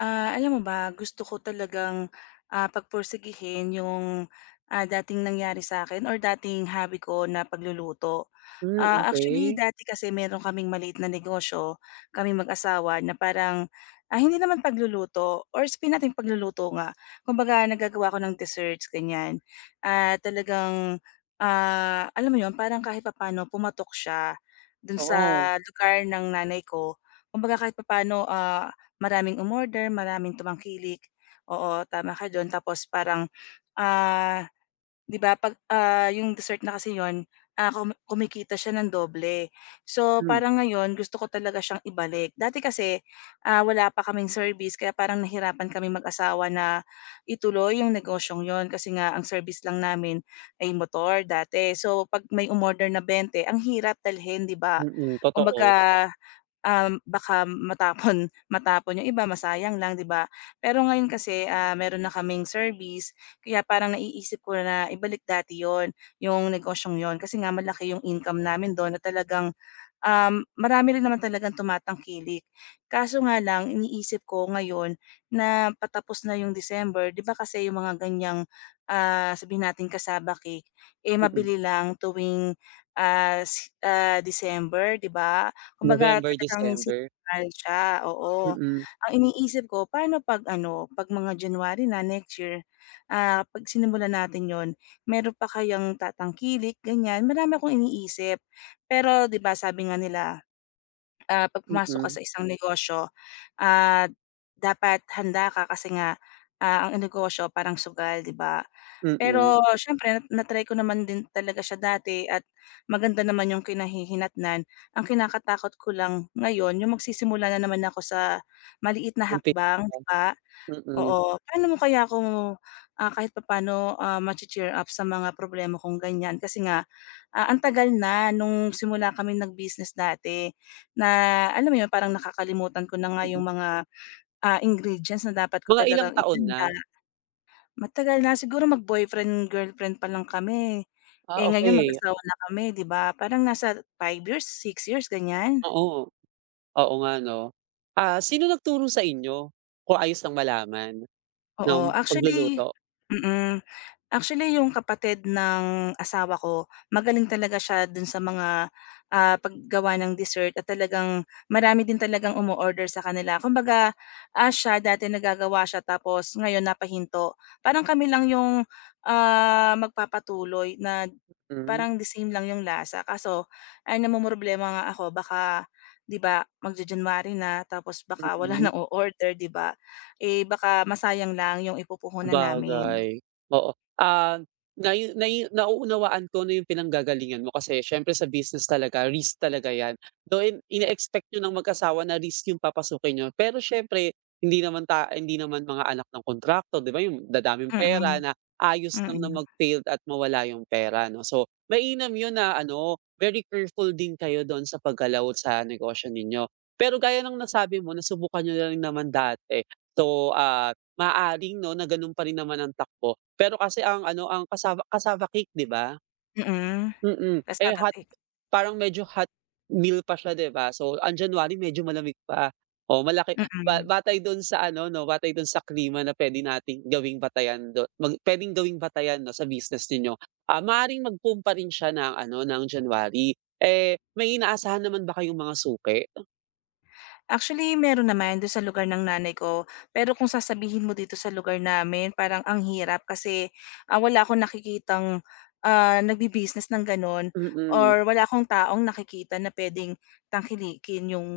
Alam mo ba, gusto ko talagang, pagpursigihin yung, dating nangyari sa akin or dating hobby ko na pagluluto. Hmm, Actually okey. dati kasi meron kaming maliit na negosyo, kami mag-asawa na parang, hindi naman pagluluto or sabihin nating pagluluto nga. Kumbaga naggagawa ako ng desserts ganyan. At talagang, alam mo 'yun parang kahit papaano pumatok siya dun sa Oo. lugar ng nanay ko. Kumbaga kahit papaano, maraming umorder, maraming tumangkilik. Oo, tama ka dun. Tapos parang, ah 'di ba 'pag, yung dessert na kasi yon, kumikita siya ng doble. So, Hmm, parang ngayon gusto ko talaga siyang ibalik. Dati kasi, wala pa kaming service kaya parang nahirapan kami mag-asawa na ituloy yung negosyong yon kasi nga ang service lang namin ay motor dati. So, 'pag may umorder na 20 ang hirap dalhin, 'di ba? mm, totoo. Kumbaga, totoo, baka matapon matapon yung iba, masayang lang, 'di ba? Pero ngayon kasi, meron na kaming service kaya parang naiisip ko na ibalik dati 'yon, yung negosyong 'yon kasi nga malaki yung income namin do'n, at talagang, marami rin naman talagang tumatangkilik. Kaso nga lang iniisip ko ngayon na patapos na yung December, 'di ba, kasi yung mga ganyang, sabihin nating cassava cake, eh, Mm. mabili lang tuwing, si, December, 'di ba? Kumbaga November, talagang December. seasonal siya, oo. Mm, Ang iniisip ko paano 'pag ano, 'pag mga January na next year, 'pag sinimulan natin 'yon, meron pa kayang tatangkilik, ganyan. Marami akong iniisip. Pero 'di ba sabi nga nila, 'pag pumasok ka mm, sa isang negosyo, ah, dapat handa ka kasi nga, ang negosyo parang sugal, 'di ba? mm. Pero siyempre na-try ko naman din talaga siya dati, at maganda naman yung kinahihinatnan. Ang kinakatakot ko lang ngayon yung magsisimula na naman ako sa maliit na hakbang, Umpisa. 'di ba? Mm, Oo, paano mo kaya ako, kahit papaano, mache-cheer up sa mga problema kong ganyan kasi nga. Ang tagal na nung simula kami nag-business dati, na alam mo yun, parang nakakalimutan ko na nga mm. yung mga, ingredients na dapat ko Mga ilang talagang taon na? ihanda. Matagal na, siguro mag-boyfriend, girlfriend pa lang kami. Ah, Eh, ngayon okey. mag-asawa na kami, 'di ba? Parang nasa five years, six years, ganyan. Oo. Oo nga 'no. Ah, sino nagturo sa inyo? Kung ayos lang malaman ng Oo, actually, pagluluto? mm. Actually, yung kapatid ng asawa ko, magaling talaga siya dun sa mga, paggawa ng dessert, at talagang marami din talagang umo-order sa kanila. Kumbaga, siya dati nagagawa siya tapos ngayon napahinto. Parang kami lang yung, magpapatuloy na Hmm, parang the same lang yung lasa. Kaso ay namomroblema nga ako, baka, 'di ba, magja-January na tapos baka wala mm. nang o-order, 'di ba? Eh, baka masayang lang yung ipupuhunan namin. Sabagay, oo. Ah, nayu nayu nauunawaan ko na yung pinanggagalingan mo kasi siyempre sa business talaga risk talaga 'yan. Though ine-expect niyo ng mag-asawa na risk yung papasukin niyo, pero siyempre hindi naman mga anak ng kontrakto, 'di ba, yung dadaming pera Mm. na ayos lang na Mm, mag-failed at mawala yung pera 'no. So, mainam yun na ano, very careful din kayo doon sa paggalaw sa negosyo ninyo. Pero gaya ng nasabi mo nasubukan niyo na rin naman dati. So, ah, maaaring 'no, na gano'n pa rin naman ang takbo. Pero kasi ang ano, ang cassava cassava cake, 'di ba? mm. Mm, eh, Cassava hot cake. parang medyo hot meal pa siya, 'di ba? So, ang January medyo malamig pa. Oh, malaki ba Mm. batay do'n sa ano 'no, batay do'n sa klima na puwede nating gawing batayan do mag puwedeng gawing batayan 'no, sa business ninyo. Ah, maaaring magpumpa rin siya ng ano, ng January. Eh, may inaasahan naman ba kayong mga suki? Actually, meron naman do'n sa lugar ng nanay ko, pero kung sasabihin mo dito sa lugar namin parang ang hirap kasi, wala akong nakikitang, nagbi-business ng gano'n, Mm. or wala akong taong nakikita na puwedeng tangkilikin yung,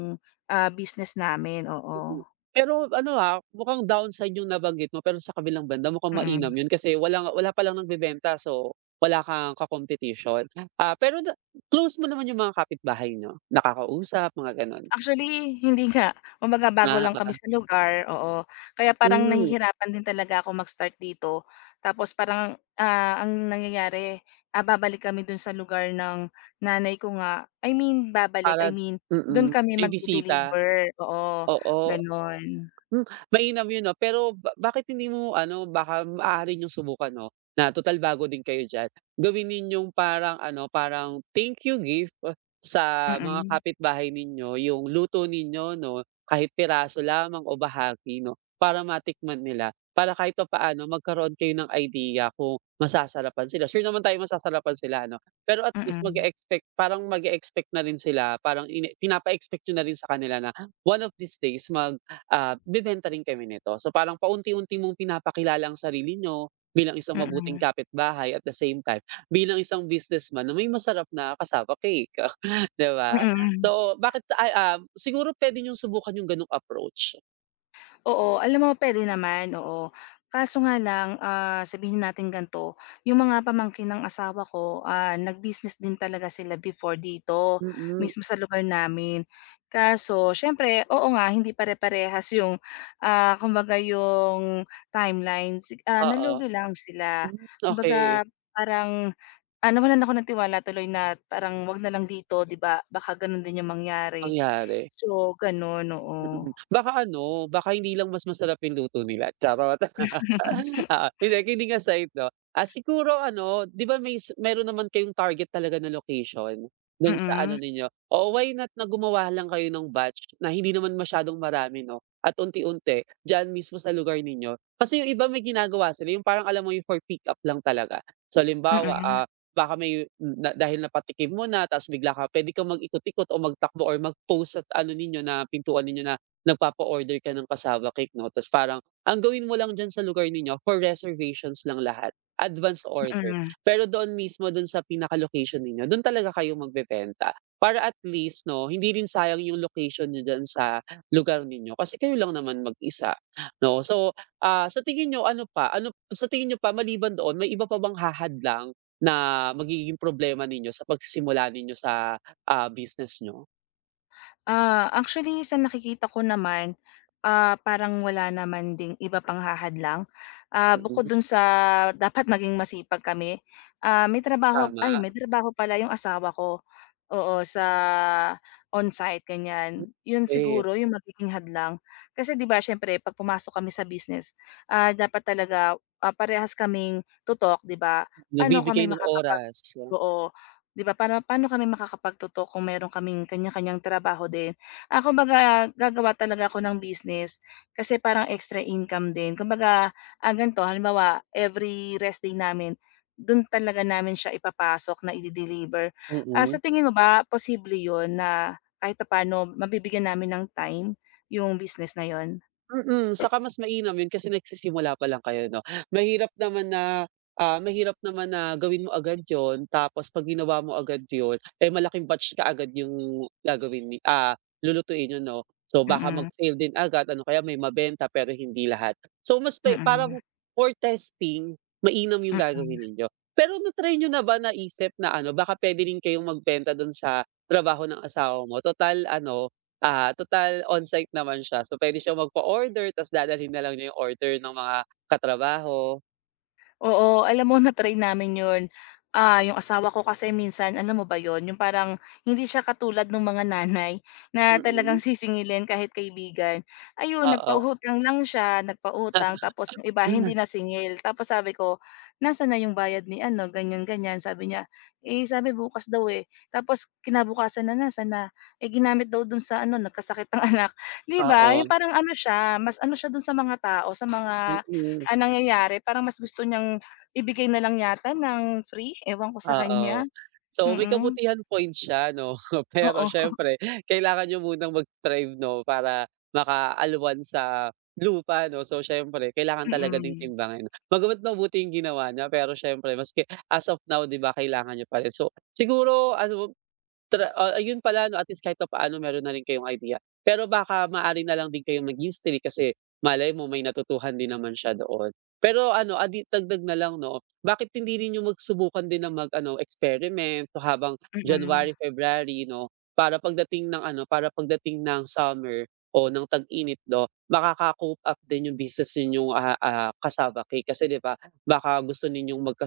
business namin, Mm. oo, Pero ano, ah, mukhang downside yung nabanggit mo pero sa kabilang banda mukhang mainam mm. yun kasi wala pa lang nagbebenta, so wala kang ka-competition. Ah, pero close mo naman yung mga kapitbahay niyo? Nakakausap, mga gano'n? Actually, hindi nga. Kumbaga bago Ah, lang kami oo. sa lugar, oo. Kaya parang Hmm, nahihirapan din talaga ako mag-start dito. Tapos parang, ang nangyayari, babalik kami dun sa lugar ng nanay ko nga. I mean babalik, para I mean dun mm, kami bibisita, magde-deliver, oo, oo. gano'n. Hmm, mainam yun 'no, pero bakit hindi mo ano, baka maaari niyong subukan 'no, na total bago din kayo diyan, gawin ninyong parang ano, parang thank you gift, sa mga Mm, kapitbahay ninyo yung luto ninyo 'no, kahit piraso lamang o bahagi 'no, para matikman nila. Para kahit papaano magkaroon kayo ng idea kung masasarapan sila, sure naman tayong masasarapan sila 'no, pero at least mag mm, expect parang mag expect na rin sila, parang pinapa-expect niyo na rin sa kanila na one of these days bebenta rin kami nito. So, parang paunti-unti mong pinapakilala ang sarili niyo bilang isang mabuting mm, kapitbahay at the same time, bilang isang businessman na may masarap na cassava cake, 'di ba? mm, mm. So, siguro pwede niyong subukan yung gano'ng approach. Oo, alam mo puwede naman, oo. Kaso nga lang, sabihin natin ganito, yung mga pamangkin ng asawa ko, nag-business din talaga sila before dito, Mm, mismo sa lugar namin. Kaso siyempre, oo nga, hindi pare-parehas yung, kumbaga yung timeline. Si, oo. nalugi lang sila. Hmm, okay, Kumbaga parang, nawalan ako ng tiwala tuloy na parang, "Wag na lang dito," 'di ba? Baka gano'n din yung mangyari. nangyari. So gano'n, oo. Mm. Baka ano, baka hindi lang mas masarap yung luto nila, charot. Oo, hindi kidding aside 'no, ah, siguro ano, 'di ba may meron naman kayong target talaga na location Mm. do'n sa ano Mm. ninyo? Oo, why not na gumawa lang kayo ng batch na hindi naman masyadong marami 'no, at unti-unti diyan mismo sa lugar ninyo. Kasi yung iba may ginagawa sila yung parang alam mo yung for pick up lang talaga. So limbawa, Mm, baka may na dahil napatikim mo na tapos bigla ka puwede kang mag-ikot-ikot o magtakbo or mag-post at ano ninyo na pintuan ninyo na nagpapa-order ka ng cassava cake 'no, tapos parang ang gawin mo lang diyan sa lugar ninyo for reservations lang lahat, advance order. mm. Pero doon mismo do'n sa pinaka-location ninyo, do'n talaga kayo magbebenta. Para at least 'no, hindi rin sayang yung location niyo dyan sa lugar ninyo kasi kayo lang naman mag-isa 'no. So, ah, sa tingin niyo ano sa tingin niyo pa maliban doon may iba pa bang hahadlang na magiging problema ninyo sa pagsisimula ninyo sa, ah, business nyo? Actually sa nakikita ko naman, parang wala naman ding iba pang hahadlang. Bukod Mm, dun sa dapat maging masipag kami, may trabaho tama. ay may trabaho pala yung asawa ko, oo, sa on-site Hmm, ganyan. Yun eh, siguro yung magiging hadlang. Kasi 'di ba syempre 'pag pumasok kami sa business, dapat talaga, parehas kaming tutok, 'di ba? Paano kami nagbibigay ng makakapag, oras, oo. 'Di ba, para paano kami makakapagtotoo kung meron kaming kanya-kanyang trabaho din. Kumbaga gagawa talaga ako ng business kasi parang extra income din. Kumbaga, ganito halimbawa every rest day namin, dun talaga namin siya ipapasok na ide-deliver. Sa mm. tingin mo ba posible yun na kahit paano mabibigyan namin ng time yung business na yun? Mm, saka mas mainam yun kasi nagsisimula pa lang kayo 'no. Mahirap naman na gawin mo agad yon tapos 'pag ginawa mo agad yon, eh, malaking batch ka agad yung gagawin lulutuin niyo 'no. So, baka Mm, mag-fail din agad ano kaya may mabenta pero hindi lahat. So, mas mm, pe parang mm. for testing, mainam yung gagawin Mm. ninyo. Pero na-try niyo na ba naisip na ano, baka puwede rin kayong magbenta dun sa trabaho ng asawa mo, total ano. Total on-site naman siya so pwede siyang magpa-order ta's dadalhin na lang niya yung order ng mga katrabaho, Oo, alam mo na-try namin 'yun. Yung asawa ko kasi minsan alam mo ba yon yung parang hindi siya katulad ng mga nanay na mm, talagang sisingilin kahit kaibigan. Ayun, oo. nagpautang lang siya, nagpautang tapos yung iba hindi na singil. Tapos sabi ko, "Nasaan na yung bayad ni ano?" ganyan, ganyan. Sabi niya, "Eh, sabi bukas daw, eh." Tapos kinabukasan na, nasaan na? Eh, ginamit daw dun sa ano, nagkasakit ang anak. 'Di ba, Oo, yung parang ano siya, mas ano siya dun sa mga tao, sa mga, mm, ang nangyayari parang mas gusto niyang ibigay na lang yata ng free, ewan ko sa oo. kanya. So may Mm, kabutihan point siya 'no, pero oo, siyempre kailangan niyo munang mag-thrive 'no para makaalwan sa lupa 'no, so siyempre kailangan talaga ding mm, timbangin. Bagama't mabuti yung ginawa niya pero siyempre maski as of now, 'di ba, kailangan niya pa rin. So siguro ano. Ayun pala 'no, at least kahit papaano meron na rin kayong idea. Pero baka maaari na lang din kayong mag-history kasi malay mo may natutuhan din naman siya doon. Pero ano, ah, di dagdag na lang 'no, bakit hindi rin niyo magsubukan din na mag-ano, experiment so habang mm, January, February 'no, para pagdating ng ano, para pagdating ng summer o ng tag-init 'no, makaka-cope up din yung business ninyong, ah, ah, cassava cake. Kasi 'di ba, baka gusto ninyong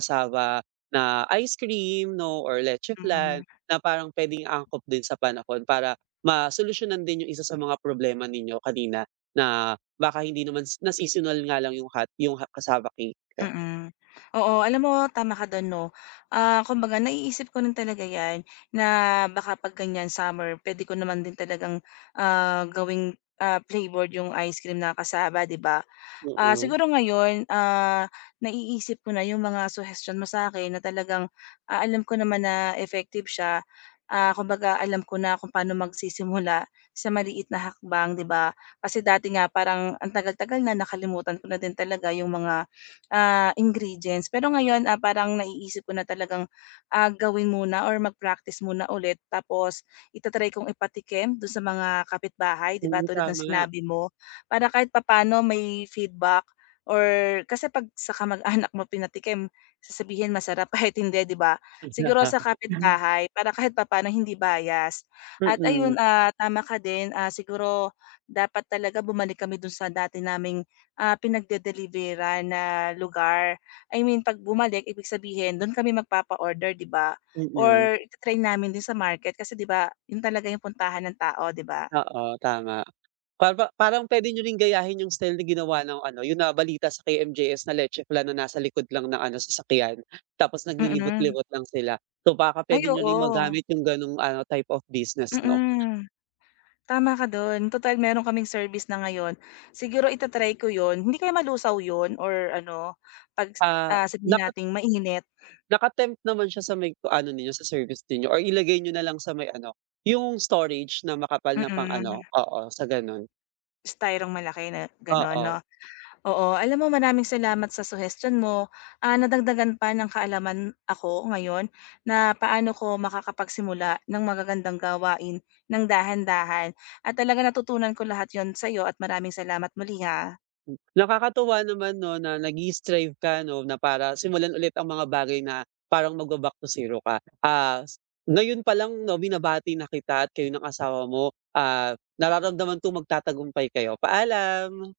na ice cream 'no or leche flan. mm, Na parang puwedeng angkop din sa panahon para masolusyunan din yung isa sa mga problema ninyo kanina na baka hindi naman na seasonal nga lang yung hot yung cassava cake. mm. Oo, alam mo tama ka dun, 'no. Kumbaga naiisip ko rin talaga 'yan na baka 'pag ganyan summer puwede ko naman din talagang, gawing, flavored yung ice cream na cassava, 'di ba? Mm, Siguro ngayon, naiisip ko na yung mga suggestion mo sa'kin na talagang, alam ko naman na effective siya. Kumbaga alam ko na kung paano magsisimula sa maliit na hakbang, 'di ba? Kasi dati nga parang ang tagal-tagal na, nakalimutan ko na din talaga yung mga, ingredients. Pero ngayon, parang naiisip ko na talagang, gawin muna or mag-practice muna ulit tapos ita-try kong ipatikim dun sa mga kapitbahay, 'di ba, mm, tulad ng tama. sinabi mo. Para kahit papaano may feedback, or kasi 'pag sa kamag-anak mo pinatikim, sasabihin masarap kahit hindi, 'di ba? Siguro sa kapitbahay para kahit papaano hindi bias. At Mm, ayun, tama ka din, siguro dapat talaga bumalik kami dun sa dati naming, pinagde-deliveran na lugar. I mean 'pag bumalik ibig sabihin dun kami magpapa-order, 'di ba? mm. Or ita namin din sa market kasi 'di ba, yun talaga yung puntahan ng tao, 'di ba? Oo, tama. Para parang puwede niyo ring gayahin yung style na ginawa ng ano, yun na balita sa KMJS na Leche Flan na nasa likod lang ng ano, sasakyan tapos Mm. naglilibot-libot lang sila. So, baka Ay, pwede nyo rin oo. magamit yung gano'ng ano, type of business 'no. Mm, tama ka dun, total meron kaming service na ngayon. Siguro itatry ko yon. Hindi kaya malusaw yon or ano 'pag, Ah, sabihin napa nating mainit, naka naman siya sa may ano ninyo, sa service ninyo or ilagay niyo na lang sa may ano, yung storage na makapal mm, na pang ano, mm. oo, sa gano'n. Styro'ng malaki na gano'n, Oo, 'no. Oo, alam mo maraming salamat sa suggestion mo, nadagdagan pa ng kaalaman ako ngayon na paano ko makakapagsimula ng magagandang gawain ng dahan-dahan, at talaga natutunan ko lahat yon sa'yo at maraming salamat muli, ha. nakakatuwa naman 'no na nag-i-strive ka 'no na para simulan ulit ang mga bagay na parang magba-back to zero ka. Ah, ngayon pa lang 'no, binabati na kita at kayo ng asawa mo, ah, nararamdaman kong magtatagumpay kayo. Paalam.